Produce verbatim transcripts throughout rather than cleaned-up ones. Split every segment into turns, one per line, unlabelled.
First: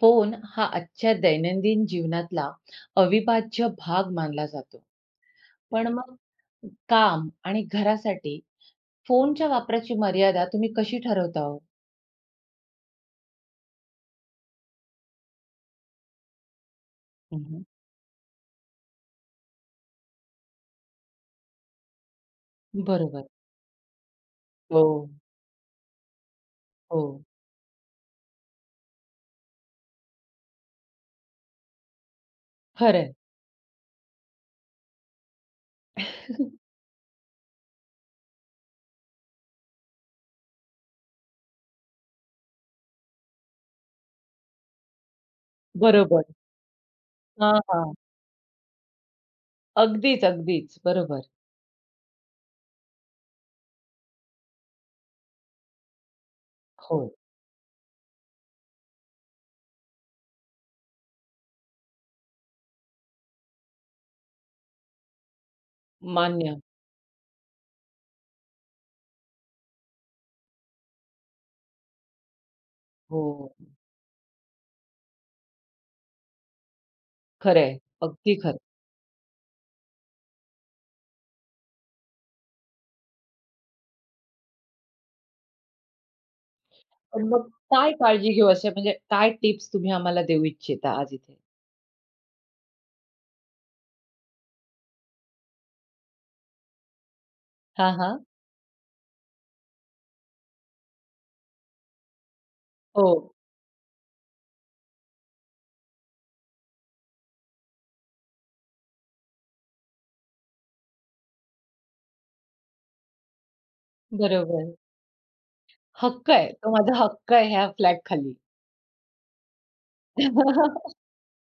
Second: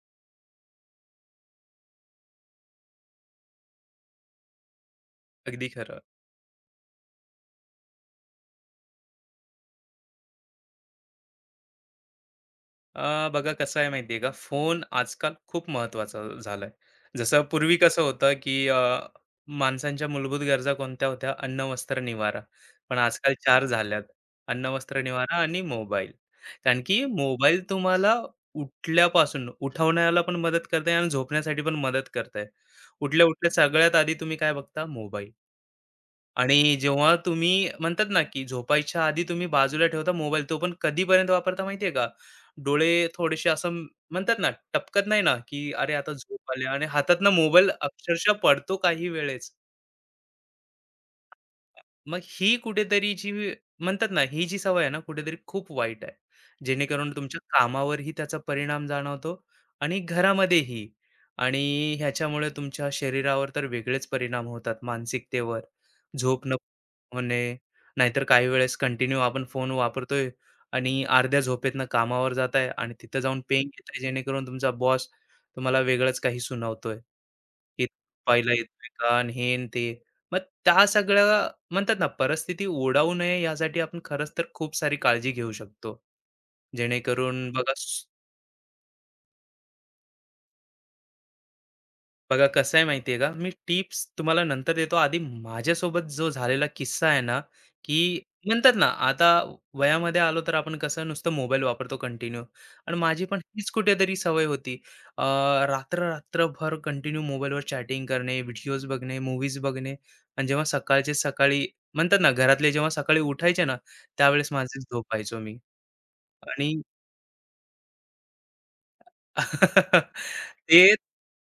Phone हा आजच्या दैनंदिन जीवनातला अविभाज्य भाग मानला जातो.
अगदी
पण
खरं.
मग काम आणि घरासाठी फोनच्या वापराची मर्यादा तुम्ही कशी ठरवता हो?
अ, बघा कसं आहे माहिती आहे का, फोन आजकाल खूप महत्त्वाचा झालाय. जसं
हं,
पूर्वी कसं होतं, की अ, माणसांच्या मूलभूत गरजा कोणत्या होत्या? अन्न, वस्त्र, निवारा. पण
बरोबर.
आजकाल चार झाल्यात. अन्न,
हो,
वस्त्र, निवारा आणि मोबाईल. कारण की
हो.
मोबाईल तुम्हाला उठल्यापासून उठवण्याला पण मदत करताय आणि झोपण्यासाठी पण मदत करताय.
खरं.
उठल्या-उठल्या सगळ्यात आधी तुम्ही काय बघता? मोबाईल. आणि जेव्हा तुम्ही म्हणतात ना, की झोपायच्या आधी तुम्ही बाजूला ठेवता मोबाईल, तो पण कधीपर्यंत वापरता माहिती आहे का? डोळे थोडेसे असं म्हणतात ना, टपकत नाही ना, की अरे, आता
बरोबर.
झोप आली आणि हातातनं
हां,
मोबाईल
हां.
अक्षरशः पडतो काही वेळेस.
अगदीच, अगदीच. बरोबर.
मग ही कुठेतरी जी म्हणतात ना ही जी सवय आहे ना कुठेतरी खूप वाईट आहे
हो.
जेणेकरून तुमच्या कामावरही त्याचा परिणाम जाणवतो आणि घरामध्येही आणि ह्याच्यामुळे तुमच्या शरीरावर तर वेगळेच परिणाम होतात मानसिकतेवर झोप न
मान्य.
होणे नाहीतर काही वेळेस कंटिन्यू आपण फोन वापरतोय आणि अर्ध्या झोपेतनं कामावर जात आहे आणि तिथं जाऊन
हो,
पेन घेत आहे जेणेकरून तुमचा बॉस तुम्हाला वेगळंच काही सुनावतोय
खरं आहे.
की
अगदी
पहिला
खरं.
येतोय का आणि हे आणि ते मग त्या सगळ्या म्हणतात ना परिस्थिती ओढावू नये यासाठी आपण खरंच तर खूप सारी काळजी घेऊ शकतो
पण मग
जेणेकरून बघा
काय
स-
काळजी घेऊ अशा म्हणजे काय टिप्स तुम्ही आम्हाला देऊ इच्छिता आज इथे?
बघा कसं आहे माहितीये का मी टिप्स तुम्हाला नंतर देतो आधी माझ्यासोबत जो झालेला किस्सा आहे ना
हां,
की
हां.
म्हणतात ना आता वयामध्ये आलो तर आपण कसं नुसतं मोबाईल वापरतो कंटिन्यू आणि
हो,
माझी पण हीच कुठेतरी सवय होती अं, रात्र रात्रभर कंटिन्यू मोबाईलवर चॅटिंग करणे व्हिडिओज बघणे मूवीज बघणे आणि जेव्हा सकाळचे सकाळी म्हणतात ना घरातले जेव्हा सकाळी उठायचे ना त्यावेळेस
बरोबर.
माझे झोपायचो मी
हक्क आहे. तो
आणि
माझा हक्क आहे ह्या फ्लॅगखाली.
ते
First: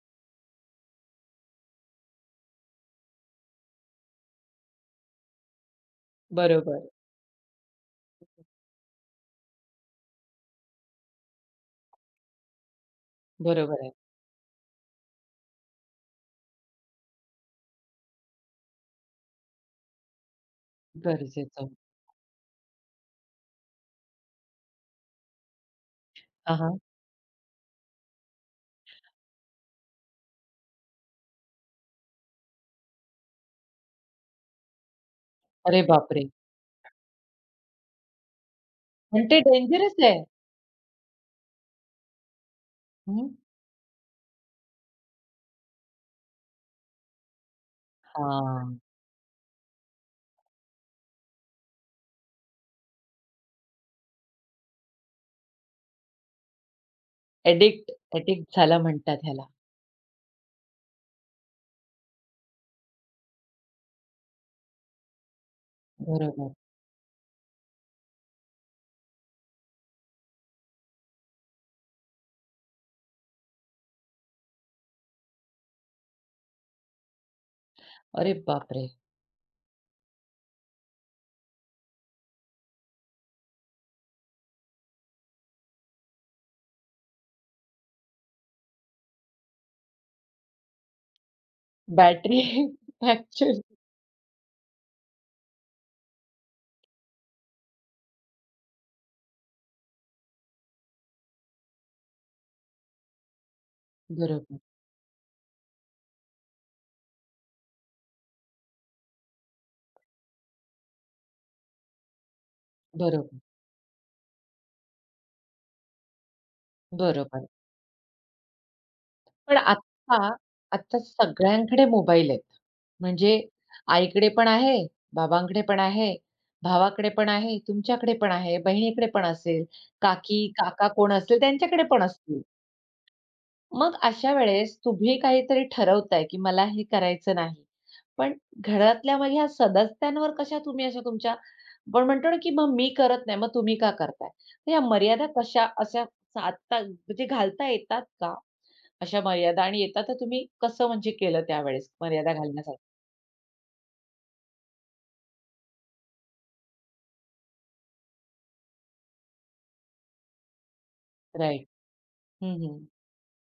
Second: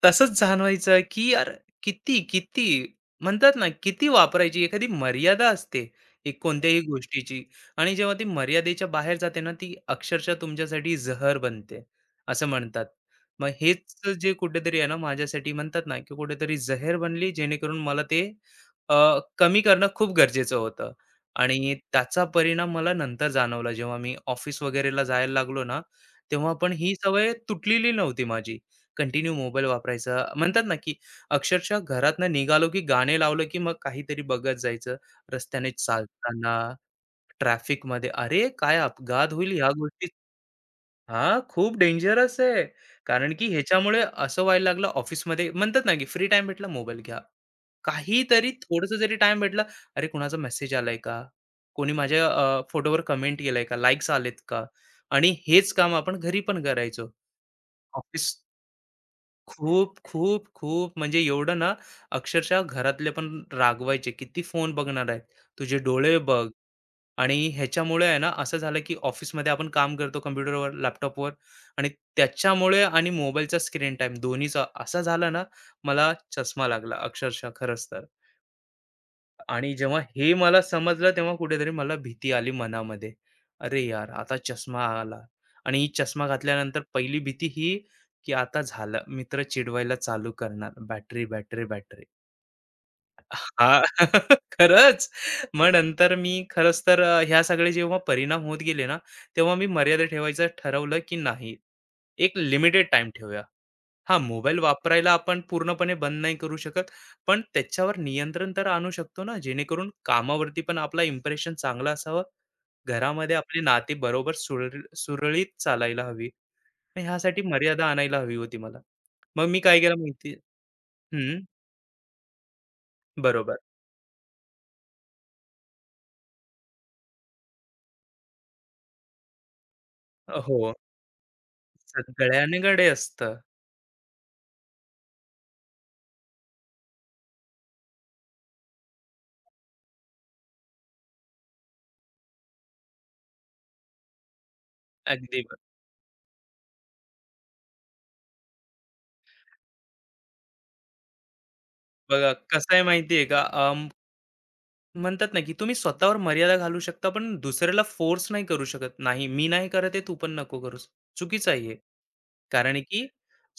तसंच जाणवायचं की यार किती, किती म्हणतात ना, किती वापरायची एखादी मर्यादा असते एक कोणत्याही
बरोबर,
गोष्टीची आणि जेव्हा ती मर्यादेच्या बाहेर जाते ना, ती अक्षरशः तुमच्यासाठी जहर बनते, असं म्हणतात. मग
बरोबर आहे.
हेच जे कुठेतरी आहे ना, माझ्यासाठी म्हणतात ना, की कुठेतरी जहर बनली जेणेकरून मला ते अ, कमी करणं खूप गरजेचं होतं
गरजेचं.
आणि त्याचा परिणाम मला नंतर जाणवला जेव्हा मी ऑफिस वगैरेला जायला लागलो ना, तेव्हा
हां,
पण
हां.
ही सवय तुटलेली नव्हती माझी. कंटिन्यू मोबाईल वापरायचा. म्हणतात ना, की अक्षरशः घरातनं निघालो, की गाणे लावलं, की मग काहीतरी बघत जायचं. रस्त्याने
अरे बापरे!
चालताना, ट्रॅफिकमध्ये. अरे, काय
पण
अपघात
ते
होईल ह्या
डेंजरस
गोष्टी
आहे.
हां, खूप डेंजरस आहे.
हं.
कारण की ह्याच्यामुळे असं व्हायला लागलं ऑफिसमध्ये म्हणतात ना, की फ्री टाईम भेटला मोबाईल घ्या. काहीतरी
हां.
थोडंसं जरी टाईम भेटला, अरे कुणाचा मेसेज आलाय का? कोणी माझ्या अ, फोटोवर कमेंट केलंय का? लाइक्स आलेत का? आणि हेच काम आपण घरी पण करायचो.
एडिक्ट
ऑफिस
एडिक्ट झाला म्हणतात ह्याला.
खूप, खूप, खूप म्हणजे एवढं ना, अक्षरशः घरातले पण रागवायचे, "किती फोन बघणार आहे? तुझे डोळे बघ."
बरोबर.
आणि ह्याच्यामुळे आहे ना, असं झालं की ऑफिसमध्ये आपण काम करतो कॉम्प्युटरवर, लॅपटॉपवर आणि त्याच्यामुळे आणि मोबाईलचा स्क्रीन टाईम दोन्हीचा असा झाला ना, मला चष्मा लागला अक्षरशः खरंच तर.
अरे बापरे!
आणि जेव्हा हे मला समजलं तेव्हा कुठेतरी मला भीती आली मनामध्ये. अरे यार, आता चष्मा आला आणि ही चष्मा घातल्यानंतर पहिली भीती ही, की आता झालं मित्र चिडवायला चालू करणार. Battery, battery, battery.
Battery fracture.
हां, खरंच. मग नंतर मी खरंच तर अ, ह्या सगळे जेव्हा परिणाम होत गेले ना, तेव्हा मी मर्यादा ठेवायचं ठरवलं, की नाही एक लिमिटेड टाईम ठेवूया. हां, मोबाईल
बरोबर,
वापरायला आपण पूर्णपणे बंद नाही करू शकत. पण त्याच्यावर नियंत्रण तर आणू शकतो ना, जेणेकरून कामावरती पण आपला इम्प्रेशन चांगला असावं. घरामध्ये
बरोबर,
आपली नाती बरोबर सुरळी सुरळीत चालायला हवी. मग ह्यासाठी
बरोबर.
मर्यादा आणायला हवी होती मला. मग
पण
मी काय केलं
आत्ता,
माहिती
आत्ता
हं,
सगळ्यांकडे मोबाईल आहेत. म्हणजे
बरोबर.
आईकडे पण आहे, बाबांकडे पण आहे, भावाकडे पण आहे, तुमच्याकडे पण आहे, बहिणीकडे पण असेल, काकी,
हो,
काका कोण असेल त्यांच्याकडे पण असतील.
सगळ्यांकडे असतं.
मग अशा वेळेस तुम्ही काहीतरी ठरवताय, की मला हे करायचं नाही. पण घरातल्या मग ह्या सदस्यांवर कशा तुम्ही अशा तुमच्या आपण म्हणतो ना, की मग मी करत नाही, मग तुम्ही का करताय? तर या मर्यादा
अगदी ब
कशा अशा साधता म्हणजे घालता येतात का? अशा मर्यादा आणि येतात तर तुम्ही कसं म्हणजे केलं त्यावेळेस
बघा
मर्यादा
कसं
घालण्यासाठी?
आहे माहिती का, अं, म्हणतात ना, की तुम्ही स्वतःवर मर्यादा घालू शकता, पण दुसऱ्याला फोर्स नाही करू शकत. नाही, मी नाही करत आहे, तू पण नको करूस. चुकीचं आहे
राइट.
हे.
हं,
कारण
हं.
की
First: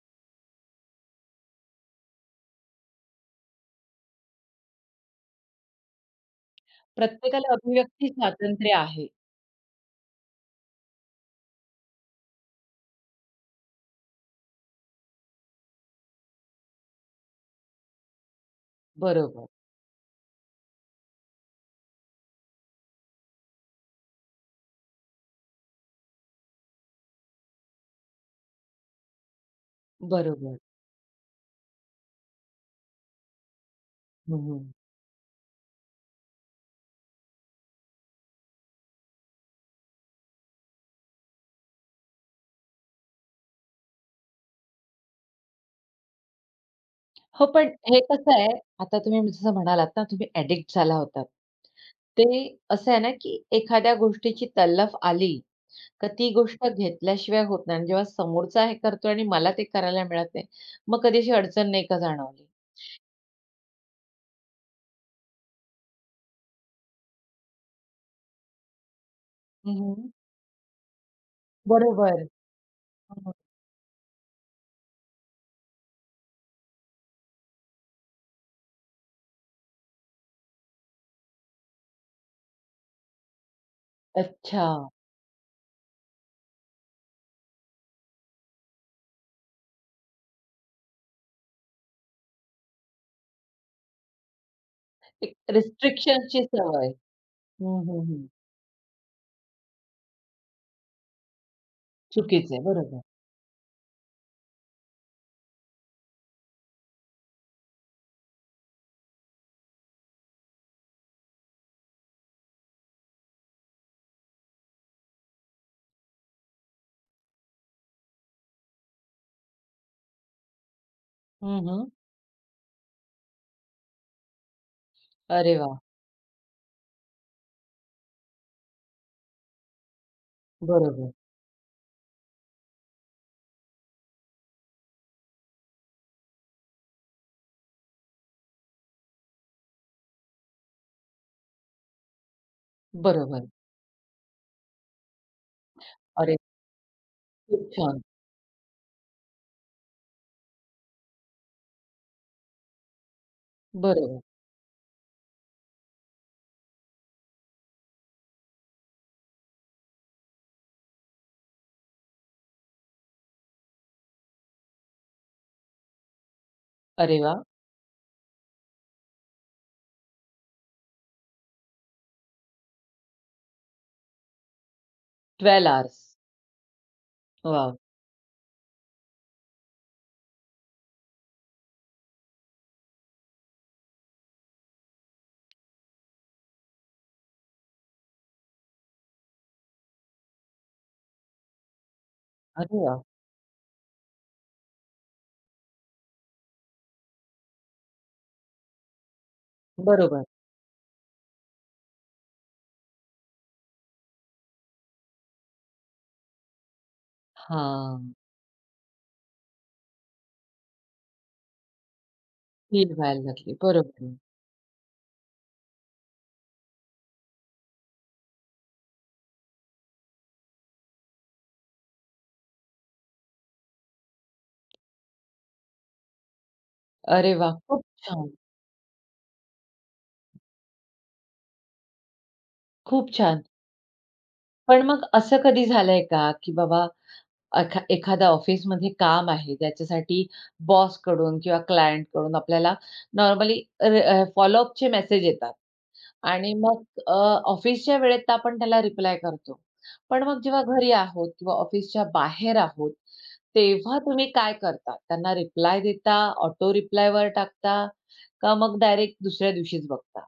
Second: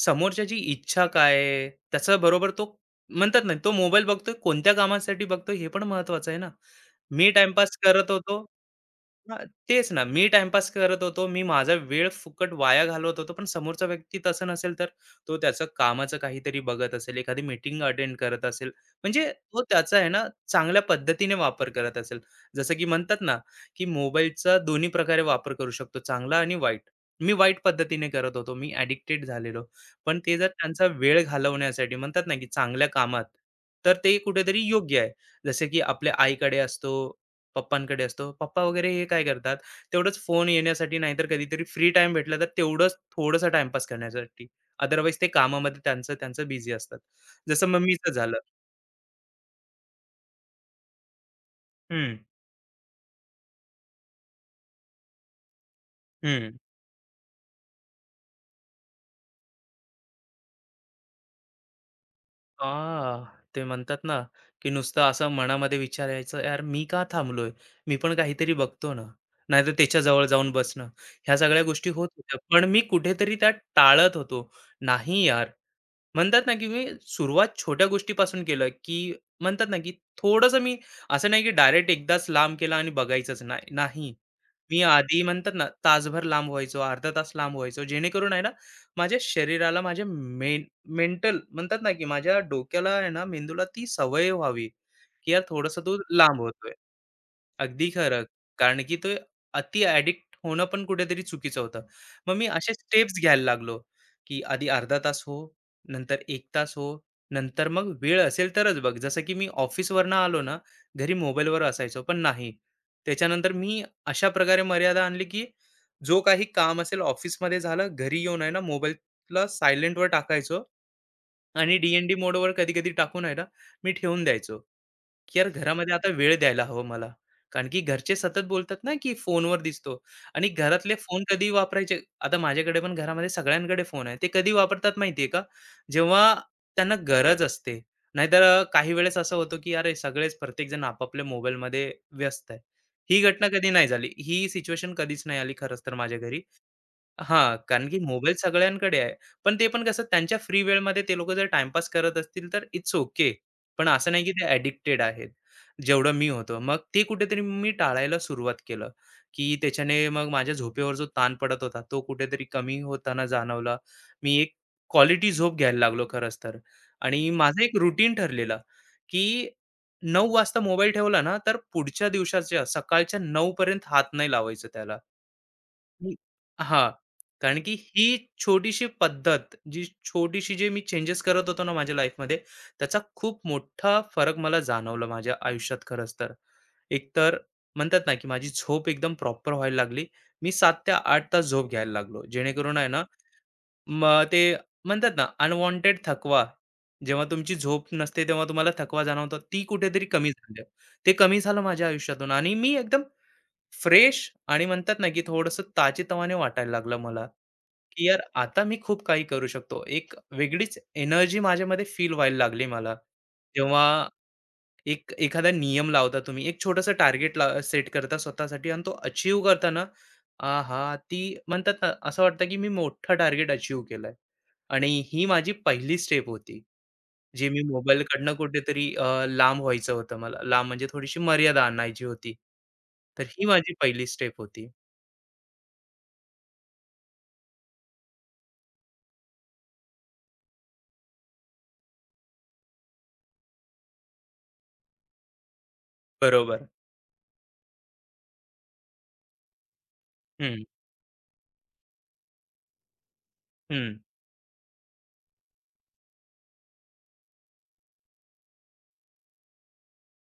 समोरच्याची इच्छा काय आहे, त्याच्याबरोबर तो म्हणतात ना, तो मोबाईल बघतोय, कोणत्या कामासाठी बघतोय हे पण महत्वाचं आहे ना. मी
प्रत्येकाला
टाईमपास
अभिव्यक्ती
करत होतो
स्वातंत्र्य आहे.
हां, तेच ना. मी टाईमपास करत होतो. मी माझा वेळ फुकट वाया घालवत होतो. पण समोरचा व्यक्ती तसं नसेल, तर तो त्याचं कामाचं काहीतरी बघत असेल, एखादी मीटिंग अटेंड करत असेल. म्हणजे
बरोबर,
तो त्याचा आहे ना, चांगल्या पद्धतीने वापर करत असेल. जसं की म्हणतात ना, की मोबाईलचा दोन्ही प्रकारे वापर करू शकतो, चांगला आणि वाईट. मी वाईट पद्धतीने करत होतो. मी ॲडिक्टेड झालेलो. पण ते जर
बरोबर.
त्यांचा वेळ घालवण्यासाठी म्हणतात ना, की चांगल्या कामात, तर ते
हं,
कुठेतरी
हं.
योग्य आहे. जसे की आपल्या आईकडे असतो, पप्पांकडे असतो. पप्पा वगैरे हे काय करतात, तेवढंच फोन येण्यासाठी नाहीतर कधीतरी फ्री टाईम भेटला तर तेवढंच थोडंसं टाईमपास करण्यासाठी. अदरवाईज ते कामामध्ये त्यांचं त्यांचं बिझी असतात.
हो,
जसं
पण हे
मम्मीचं
कसं
झालं
आहे, आता तुम्ही जसं म्हणालात ना, तुम्ही ॲडिक्ट झाला होतात.
हं,
ते असं आहे ना, की एखाद्या गोष्टीची तलफ आली, तर ती
हं.
गोष्ट घेतल्याशिवाय होत नाही आणि जेव्हा समोरचा हे करतो आणि मला ते करायला मिळत नाही, मग कधी अशी अडचण नाही का जाणवली?
आह! ते म्हणतात ना, की नुसतं असं मनामध्ये विचार यायचं, "यार मी का थांबलोय? मी पण काहीतरी बघतो ना." नाहीतर
हं,
त्याच्या
हं.
जवळ जाऊन बसणं. ह्या सगळ्या गोष्टी होत
बरोबर.
होत्या. पण मी
हं, हं.
कुठेतरी त्या टाळत होतो. "नाही यार, म्हणतात ना, की मी सुरुवात छोट्या गोष्टीपासून केलं, की म्हणतात ना, की थोडंसं मी असं नाही, की डायरेक्ट एकदाच लांब केला आणि बघायचंच नाही. नाही.
अच्छा.
मी आधी म्हणतात ना, तासभर लांब व्हायचो, अर्धा तास लांब व्हायचो. जेणेकरून आहे ना, माझ्या शरीराला, माझ्या मेन मेंटल म्हणतात ना, की माझ्या डोक्याला आहे ना, मेंदूला ती सवय व्हावी, की
एक
यार थोडंसं तो लांब
रिस्ट्रिक्शनची
होतोय.
सवय. हं,
अगदी
हं,
खरं.
हं.
कारण की तो अति ॲडिक्ट होणं पण कुठेतरी चुकीचं होतं. मग मी
चुकीचं आहे.
असे
बरोबर.
स्टेप्स घ्यायला लागलो, की आधी अर्धा तास हो, नंतर एक तास हो, नंतर मग वेळ असेल तरच बघ. जसं की मी ऑफिसवरनं आलो ना, घरी मोबाईलवर असायचो, पण नाही. त्याच्यानंतर मी अशा प्रकारे मर्यादा आणली, की जो काही काम असेल ऑफिसमध्ये झालं, घरी येऊन आहे ना मोबाईलला सायलेंटवर टाकायचो
हं,
आणि
हं.
डी मोडवर कधी-कधी टाकून आहे ना, मी ठेवून द्यायचो. की यार
अरे वाह!
घरामध्ये आता वेळ द्यायला हवं मला. कारण की घरचे सतत बोलतात ना, की फोनवर दिसतो आणि घरातले
बरोबर,
फोन कधी वापरायचे? आता माझ्याकडे पण घरामध्ये सगळ्यांकडे फोन आहे. ते कधी वापरतात माहिती का? जेव्हा त्यांना गरज असते. नाहीतर अ, काही वेळेस असं होतं, की अरे सगळेच प्रत्येकजण आपापल्या मोबाईलमध्ये व्यस्त आहे. ही
बरोबर.
घटना कधी नाही झाली. ही सिच्युएशन कधीच नाही आली खरंच तर माझ्या
अरे
घरी. हां,
खूप
कारण की
छान.
मोबाईल सगळ्यांकडे आहे. पण ते पण कसं त्यांच्या फ्री वेळमध्ये ते लोकं जर टाईमपास करत असतील तर इट्स ओके. पण असं
बरोबर.
नाही की ते ॲडिक्टेड आहेत. जेवढं मी होतो. मग ते कुठेतरी मी टाळायला सुरुवात केलं, की त्याच्याने मग माझ्या झोपेवर जो ताण पडत होता, तो कुठेतरी कमी होताना जाणवला. मी एक क्वालिटी झोप घ्यायला लागलो खरंच तर.
अरे
आणि
वाह!
माझं एक रुटीन ठरलेलं, की नऊ वाजता मोबाईल ठेवला ना, तर पुढच्या दिवसाच्या सकाळच्या नऊ पर्यंत हात नाही लावायचा त्याला.
बारा हॉर्स.
मी हां, कारण की
वॉव!
ही छोटीशी पद्धत, जी छोटीशी जे मी चेंजेस करत होतो ना माझ्या लाईफमध्ये, त्याचा खूप मोठा फरक मला जाणवला माझ्या आयुष्यात खरंच तर. एकतर म्हणतात ना, की माझी झोप एकदम प्रॉपर व्हायला लागली. मी सात ते आठ तास झोप घ्यायला लागलो. जेणेकरून
अरे
आहे ना,
वाह!
मग ते म्हणतात ना, अनवॉन्टेड थकवा, जेव्हा तुमची झोप नसते तेव्हा तुम्हाला थकवा जाणवतो, ती कुठेतरी
बरोबर.
कमी झाली. ते कमी झालं माझ्या आयुष्यातून आणि मी एकदम फ्रेश आणि म्हणतात ना, की थोडंसं ताजेतवाने वाटायला लागलं मला, की
हां,
यार आता मी खूप काही करू शकतो. एक वेगळीच एनर्जी माझ्यामध्ये फील व्हायला लागली
फील
मला.
व्हायला लागली.
जेव्हा
बरोबर आहे.
एक एखादा नियम लावता तुम्ही, एक छोटंसं टार्गेट सेट करता स्वतःसाठी आणि तो अचीव्ह करताना, आहा! ती म्हणतात ना, असं वाटतं, की मी मोठं टार्गेट अचीव्ह केलंय आणि ही माझी पहिली स्टेप होती.
अरे
जे
वाह!
मी
खूप छान,
मोबाईलकडनं कुठेतरी अ, लांब व्हायचं होतं मला. लांब म्हणजे थोडीशी मर्यादा आणायची होती.
खूप
तर
छान.
ही माझी पहिली स्टेप होती.
पण मग असं कधी झालंय का, की बाबा एखा एखाद्या ऑफिसमध्ये काम आहे, त्याच्यासाठी बॉसकडून किंवा क्लायंटकडून आपल्याला नॉर्मली र अ, फॉलोअपचे मेसेज येतात. आणि
बरोबर.
मग अ, ऑफिसच्या वेळेत तर आपण त्याला रिप्लाय करतो. पण मग जेव्हा
हं,
घरी आहोत किंवा ऑफिसच्या बाहेर आहोत,
हं.
तेव्हा तुम्ही काय करता? त्यांना रिप्लाय देता, ऑटो रिप्लायवर टाकता का मग डायरेक्ट दुसऱ्या दिवशीच बघता?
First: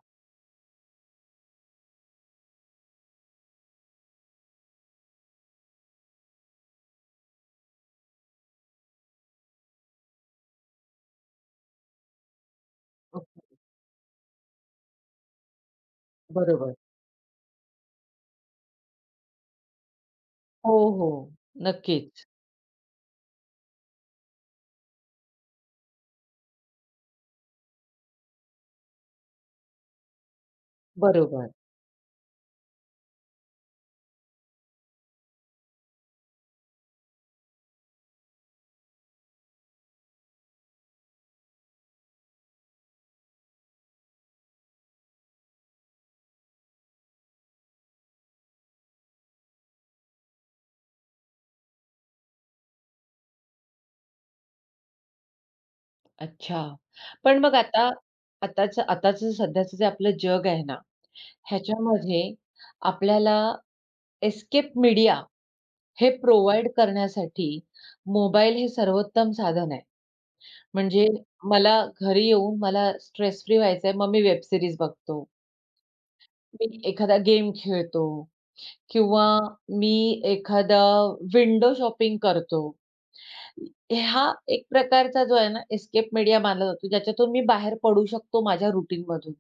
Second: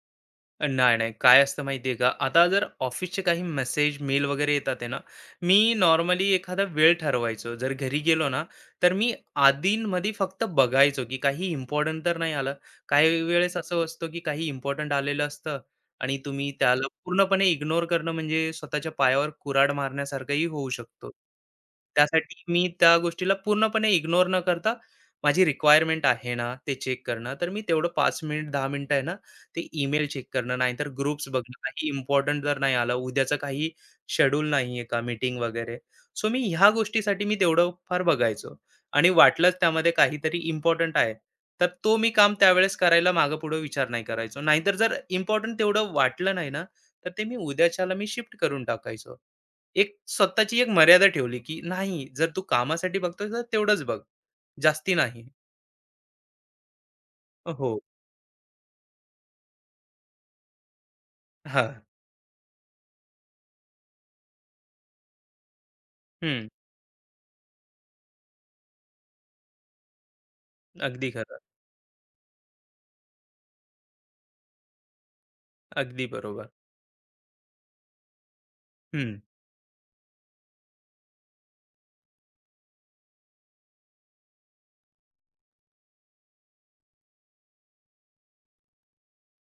नाही, नाही. काय असतं माहिती आहे का, आता जर ऑफिसचे काही मेसेज, मेल वगैरे येतात आहे ना, मी नॉर्मली एखादा वेळ ठरवायचो. जर घरी गेलो ना, तर मी आधींमध्ये फक्त बघायचो, की काही इम्पोर्टंट तर नाही आलं. काही
अ,
वेळेस असं असतं, की काही इम्पोर्टंट आलेलं असतं आणि तुम्ही
बरोबर.
त्याला पूर्णपणे इग्नोर करणं म्हणजे स्वतःच्या पायावर कुऱ्हाड मारण्यासारखंही होऊ
हो,
शकतो.
हो. नक्कीच.
त्यासाठी मी त्या गोष्टीला पूर्णपणे इग्नोर न करता माझी रिक्वायरमेंट आहे ना, ते चेक करणं. तर मी तेवढं पाच मिनिट, दहा मिनिटं आहे ना ते ईमेल चेक करणं, नाहीतर ग्रुप्स
बरोबर.
बघणं, काही इम्पोर्टंट जर नाही आलं, उद्याचं काही शेड्यूल नाहीये का मीटिंग वगैरे. सो मी ह्या गोष्टीसाठी मी तेवढं फार बघायचो आणि वाटलंच त्यामध्ये काहीतरी इम्पोर्टंट आहे, तर तो मी काम त्यावेळेस करायला मागे-पुढे विचार नाही करायचो. नाहीतर जर इम्पोर्टंट तेवढं वाटलं नाही ना, तर ते मी उद्याच्याला मी शिफ्ट करून टाकायचो. एक स्वतःची एक मर्यादा ठेवली, की नाही जर तू कामासाठी बघतोय तर तेवढंच बघ, जास्ती नाही.
अच्छा. पण मग
हो.
आता आताचं आताचं सध्याचं जे आपलं जग आहे ना,
हां.
ह्याच्यामध्ये आपल्याला एस्केप मीडिया हे
हं.
प्रोव्हाईड करण्यासाठी मोबाईल हे सर्वोत्तम साधन आहे. म्हणजे
अगदी खरं.
मला घरी येऊन मला स्ट्रेस फ्री व्हायचंय, मग मी वेब सीरीज बघतो.
अगदी बरोबर.
मी एखादा गेम खेळतो
हं.
किंवा मी एखादा विंडो शॉपिंग करतो. हा एक प्रकारचा जो आहे ना, एस्केप मीडिया मानला जातो, ज्याच्यातून मी बाहेर पडू शकतो माझ्या रुटीनमधून.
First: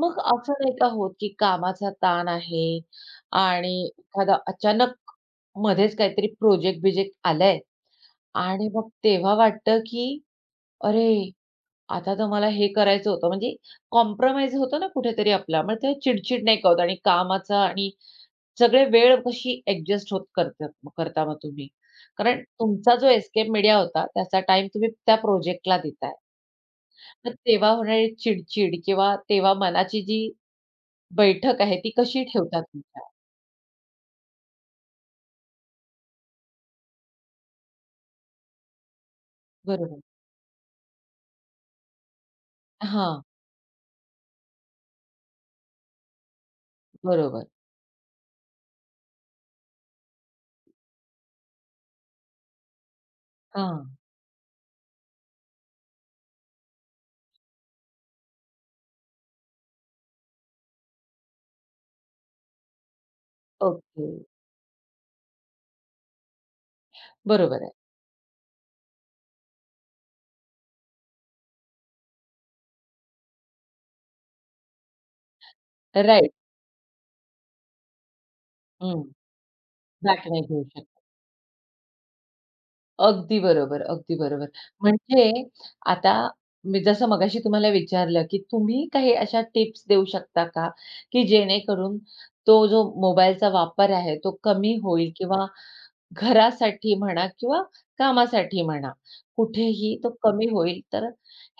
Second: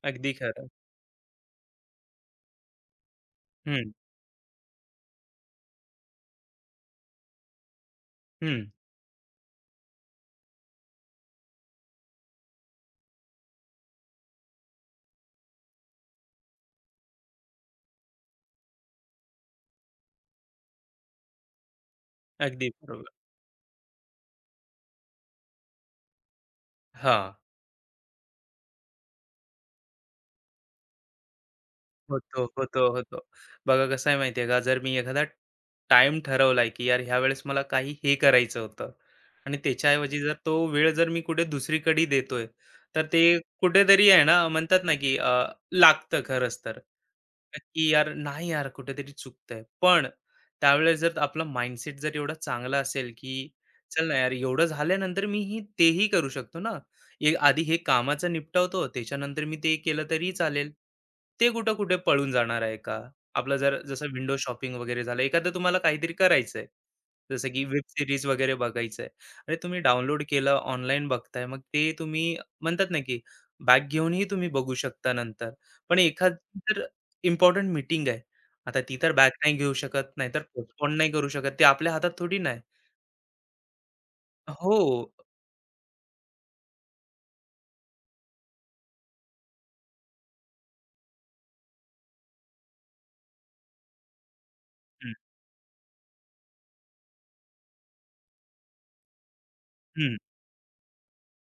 मग
अगदी
असं
खरं.
नाही का होत, की कामाचा ताण आहे आणि
हं,
एखादा अचानक मध्येच काहीतरी प्रोजेक्ट-बिजेक्ट आलाय
हं.
आणि मग तेव्हा वाटतं, की अरे, आता तर मला हे करायचं होतं. म्हणजे कॉम्प्रोमाईज होतो ना कुठेतरी आपला. मग तेव्हा चिडचिड नाही का होत आणि कामाचा आणि सगळे वेळ कशी ॲडजस्ट होत करतात करता मग तुम्ही. कारण
अगदी
तुमचा जो
बरोबर.
एस्केप मीडिया होता, त्याचा टाईम तुम्ही त्या प्रोजेक्टला देताय. मग
हां.
तेव्हा होणारी चिडचिड किंवा तेव्हा मनाची जी बैठक आहे, ती कशी
होतो,
ठेवता
होतो,
तुमच्या?
होतो. बघा कसं आहे माहिती आहे का, जर मी एखादा टाईम ठरवलाय, की यार ह्यावेळेस मला काही हे करायचं होतं आणि
बरोबर.
त्याच्याऐवजी जर तो वेळ जर मी कुठे दुसरीकडे देतोय, तर
हां,
ते कुठेतरी आहे ना म्हणतात ना, की अ, लागतं खरंच तर,
बरोबर.
की यार नाही यार कुठेतरी चुकतंय. पण त्यावेळेस जर आपला माइंडसेट जर एवढा चांगला असेल, की
हां,
चल ना यार एवढं झाल्यानंतर मी ही तेही करू शकतो ना. ए आधी हे कामाचं निपटवतो, त्याच्यानंतर मी ते केलं तरी चालेल. ते कुठं कुठे पळून जाणार आहे का? आपलं जर जसं
ओके.
विंडो शॉपिंग वगैरे झालं, एखादं तुम्हाला काहीतरी करायचंय, जसं
बरोबर
की
आहे.
वेब सीरीज वगैरे बघायचं अरे, तुम्ही डाउनलोड केलं, ऑनलाईन बघताय, मग ते तुम्ही म्हणतात ना, की बॅग घेऊनही तुम्ही बघू शकता नंतर. पण
राइट.
एखादी तर इम्पोर्टंट मीटिंग आहे. आता ती
हं.
तर बॅग नाही घेऊ शकत,
बॅक
नाहीतर
नाही घेऊ शकत.
पोस्टपोन नाही करू शकत. ते आपल्या हातात थोडी ना
अगदी बरोबर, अगदी बरोबर.
हो.
म्हणजे आता मी जसं मगाशी तुम्हाला विचारलं, की तुम्ही काही अशा टिप्स देऊ शकता का, की जेणेकरून तो जो मोबाईलचा वापर आहे, तो कमी होईल
हं,
किंवा घरासाठी म्हणा किंवा कामासाठी म्हणा, कुठेही तो
हं.
कमी होईल. तर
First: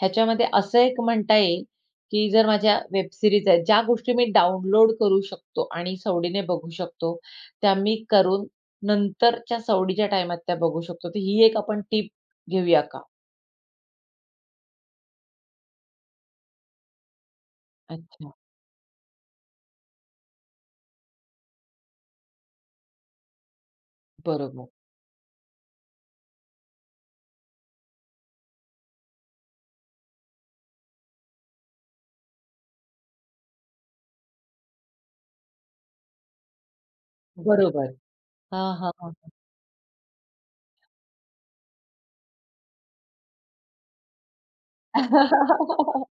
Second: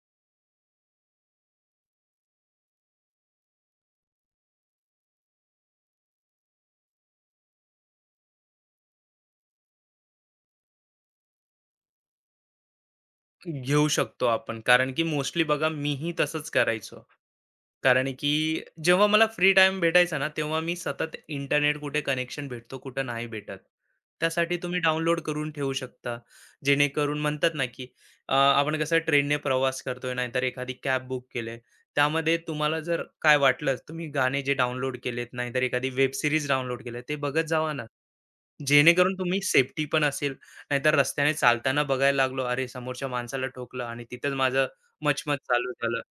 ह्याच्यामध्ये असं एक म्हणता येईल, की जर माझ्या वेब सीरीज आहेत, ज्या गोष्टी मी डाउनलोड करू शकतो आणि सवडीने बघू शकतो, त्या मी करून नंतरच्या सवडीच्या टाईमात त्या बघू शकतो. तर ही एक आपण टिप घेऊया का?
घेऊ शकतो आपण. कारण की मोस्टली बघा मीही तसंच करायचो. कारण
अच्छा.
की जेव्हा मला फ्री टाइम भेटायचा ना, तेव्हा मी सतत इंटरनेट कुठे कनेक्शन भेटतो, कुठं नाही भेटत. त्यासाठी
बरोबर.
तुम्ही डाउनलोड करून ठेवू शकता. जेणेकरून म्हणतात ना, की अ, आपण कसं ट्रेनने प्रवास करतोय, नाहीतर एखादी कॅब बुक केली त्यामध्ये तुम्हाला जर काय वाटलं, तुम्ही गाणे जे डाउनलोड केलेत, नाहीतर एखादी वेब सीरीज डाउनलोड केली ते बघत जावा ना.
बरोबर. हां, हां, हां.
जेणेकरून तुम्ही सेफ्टी पण असेल नाहीतर रस्त्याने चालताना बघायला लागलो, अरे समोरच्या माणसाला ठोकलं आणि तिथेच माझं मचमच चालू झालं.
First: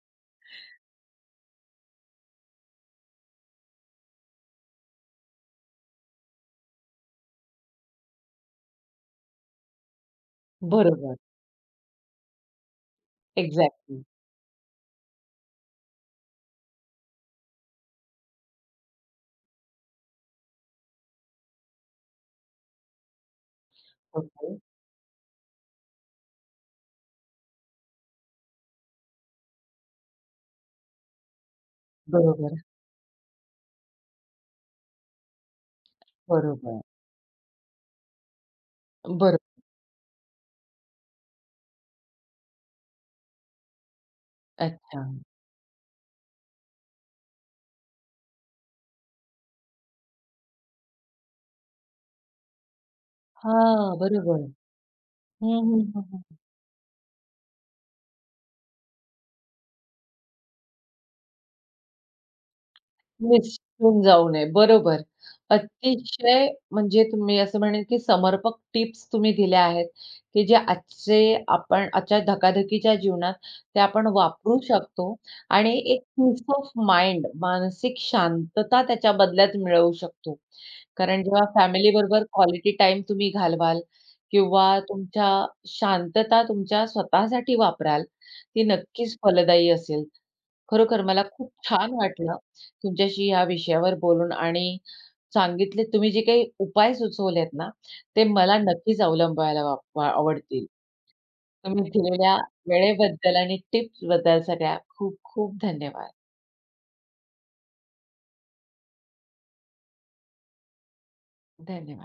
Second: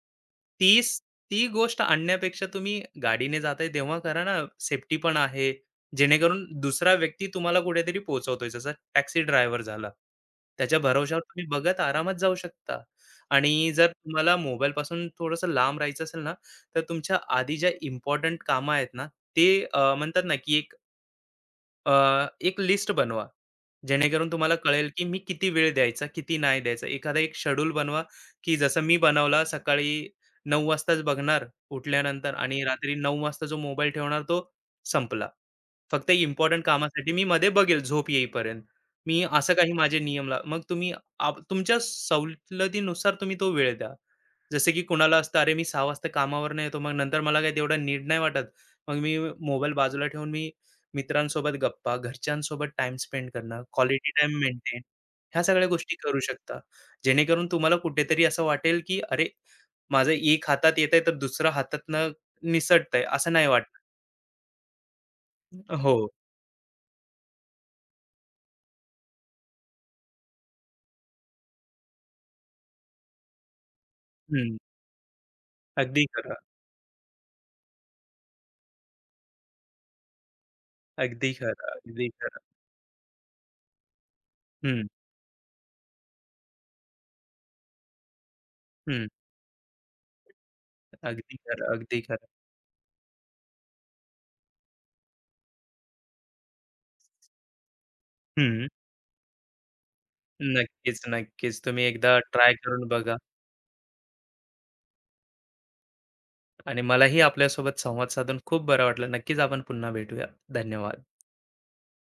तीस ती गोष्ट आणण्यापेक्षा तुम्ही गाडीने जाताय तेव्हा करा ना, सेफ्टी पण आहे. जेणेकरून दुसरा व्यक्ती तुम्हाला कुठेतरी पोहोचवतोय. जसा टॅक्सी ड्रायव्हर झाला. त्याच्या
बरोबर.
भरवशावर तुम्ही बघत आरामात जाऊ शकता. आणि जर
एक्झॅक्टली.
तुम्हाला मोबाईलपासून थोडंसं लांब राहायचं असेल ना, तर तुमच्या आधी ज्या इम्पोर्टंट कामं आहेत ना, ते अ, म्हणतात ना, की एक अ, एक लिस्ट बनवा. जेणेकरून
ओके.
तुम्हाला कळेल, की मी किती वेळ द्यायचा, किती नाही द्यायचा. एखादा एक शेड्यूल बनवा, की जसं मी बनवला सकाळी नऊ वाजताच बघणार उठल्यानंतर
बरोबर,
आणि रात्री नऊ वाजता जो मोबाईल ठेवणार तो संपला. फक्त इम्पोर्टंट
बरोबर.
कामासाठी मी मध्ये बघेल झोप येईपर्यंत. मी
बरोबर.
असं काही माझे नियम ला मग तुम्ही आप तुमच्या सवलतीनुसार तुम्ही तो वेळ द्या. जसं की
अच्छा.
कुणाला असतं, "अरे, मी सहा वाजता कामावरनं येतो, मग नंतर मला काही तेवढा नीड नाही वाटत. मग मी मोबाईल बाजूला ठेवून मी मित्रांसोबत गप्पा, घरच्यांसोबत टाइम स्पेंड करणं,
हां,
क्वालिटी टाइम
बरोबर.
मेंटेन ह्या
हं,
सगळ्या
हं,
गोष्टी
हं,
करू
हं.
शकता. जेणेकरून तुम्हाला कुठेतरी असं वाटेल, की अरे, माझं एक हातात येतंय तर दुसरा हातातनं निसटतंय असं नाही वाटणार.
निसटून जाऊ नये. बरोबर.
हो.
अतिशय म्हणजे तुम्ही असं म्हणेल, की समर्पक टिप्स तुम्ही दिल्या आहेत, की जे आजचे आपण आजच्या धकाधकीच्या जीवनात ते आपण
हं.
वापरू शकतो आणि एक
अगदी खरं,
पीस ऑफ माइंड मानसिक शांतता त्याच्या बदल्यात मिळवू शकतो. कारण
अगदी
जेव्हा
खरं, अगदी
फॅमिलीबरोबर
खरं.
क्वालिटी टाईम तुम्ही घालवाल किंवा
हं,
तुमच्या शांतता तुमच्या स्वतःसाठी वापराल, ती
हं.
नक्कीच फलदायी असेल. खरोखर मला
अगदी
खूप
खरं,
छान
अगदी खरं.
वाटलं तुमच्याशी या विषयावर बोलून आणि सांगितले तुम्ही जे काही उपाय सुचवलेत ना, ते मला
हं.
नक्कीच अवलंबायला वाप आवडतील.
नक्कीच, नक्कीच. तुम्ही
तुम्ही
एकदा
दिलेल्या
ट्राय करून बघा
वेळेबद्दल आणि टिप्सबद्दल सगळ्या खूप खूप धन्यवाद.
आणि मलाही आपल्यासोबत संवाद साधून खूप बरं वाटलं. नक्कीच आपण पुन्हा भेटूया. धन्यवाद.
धन्यवाद.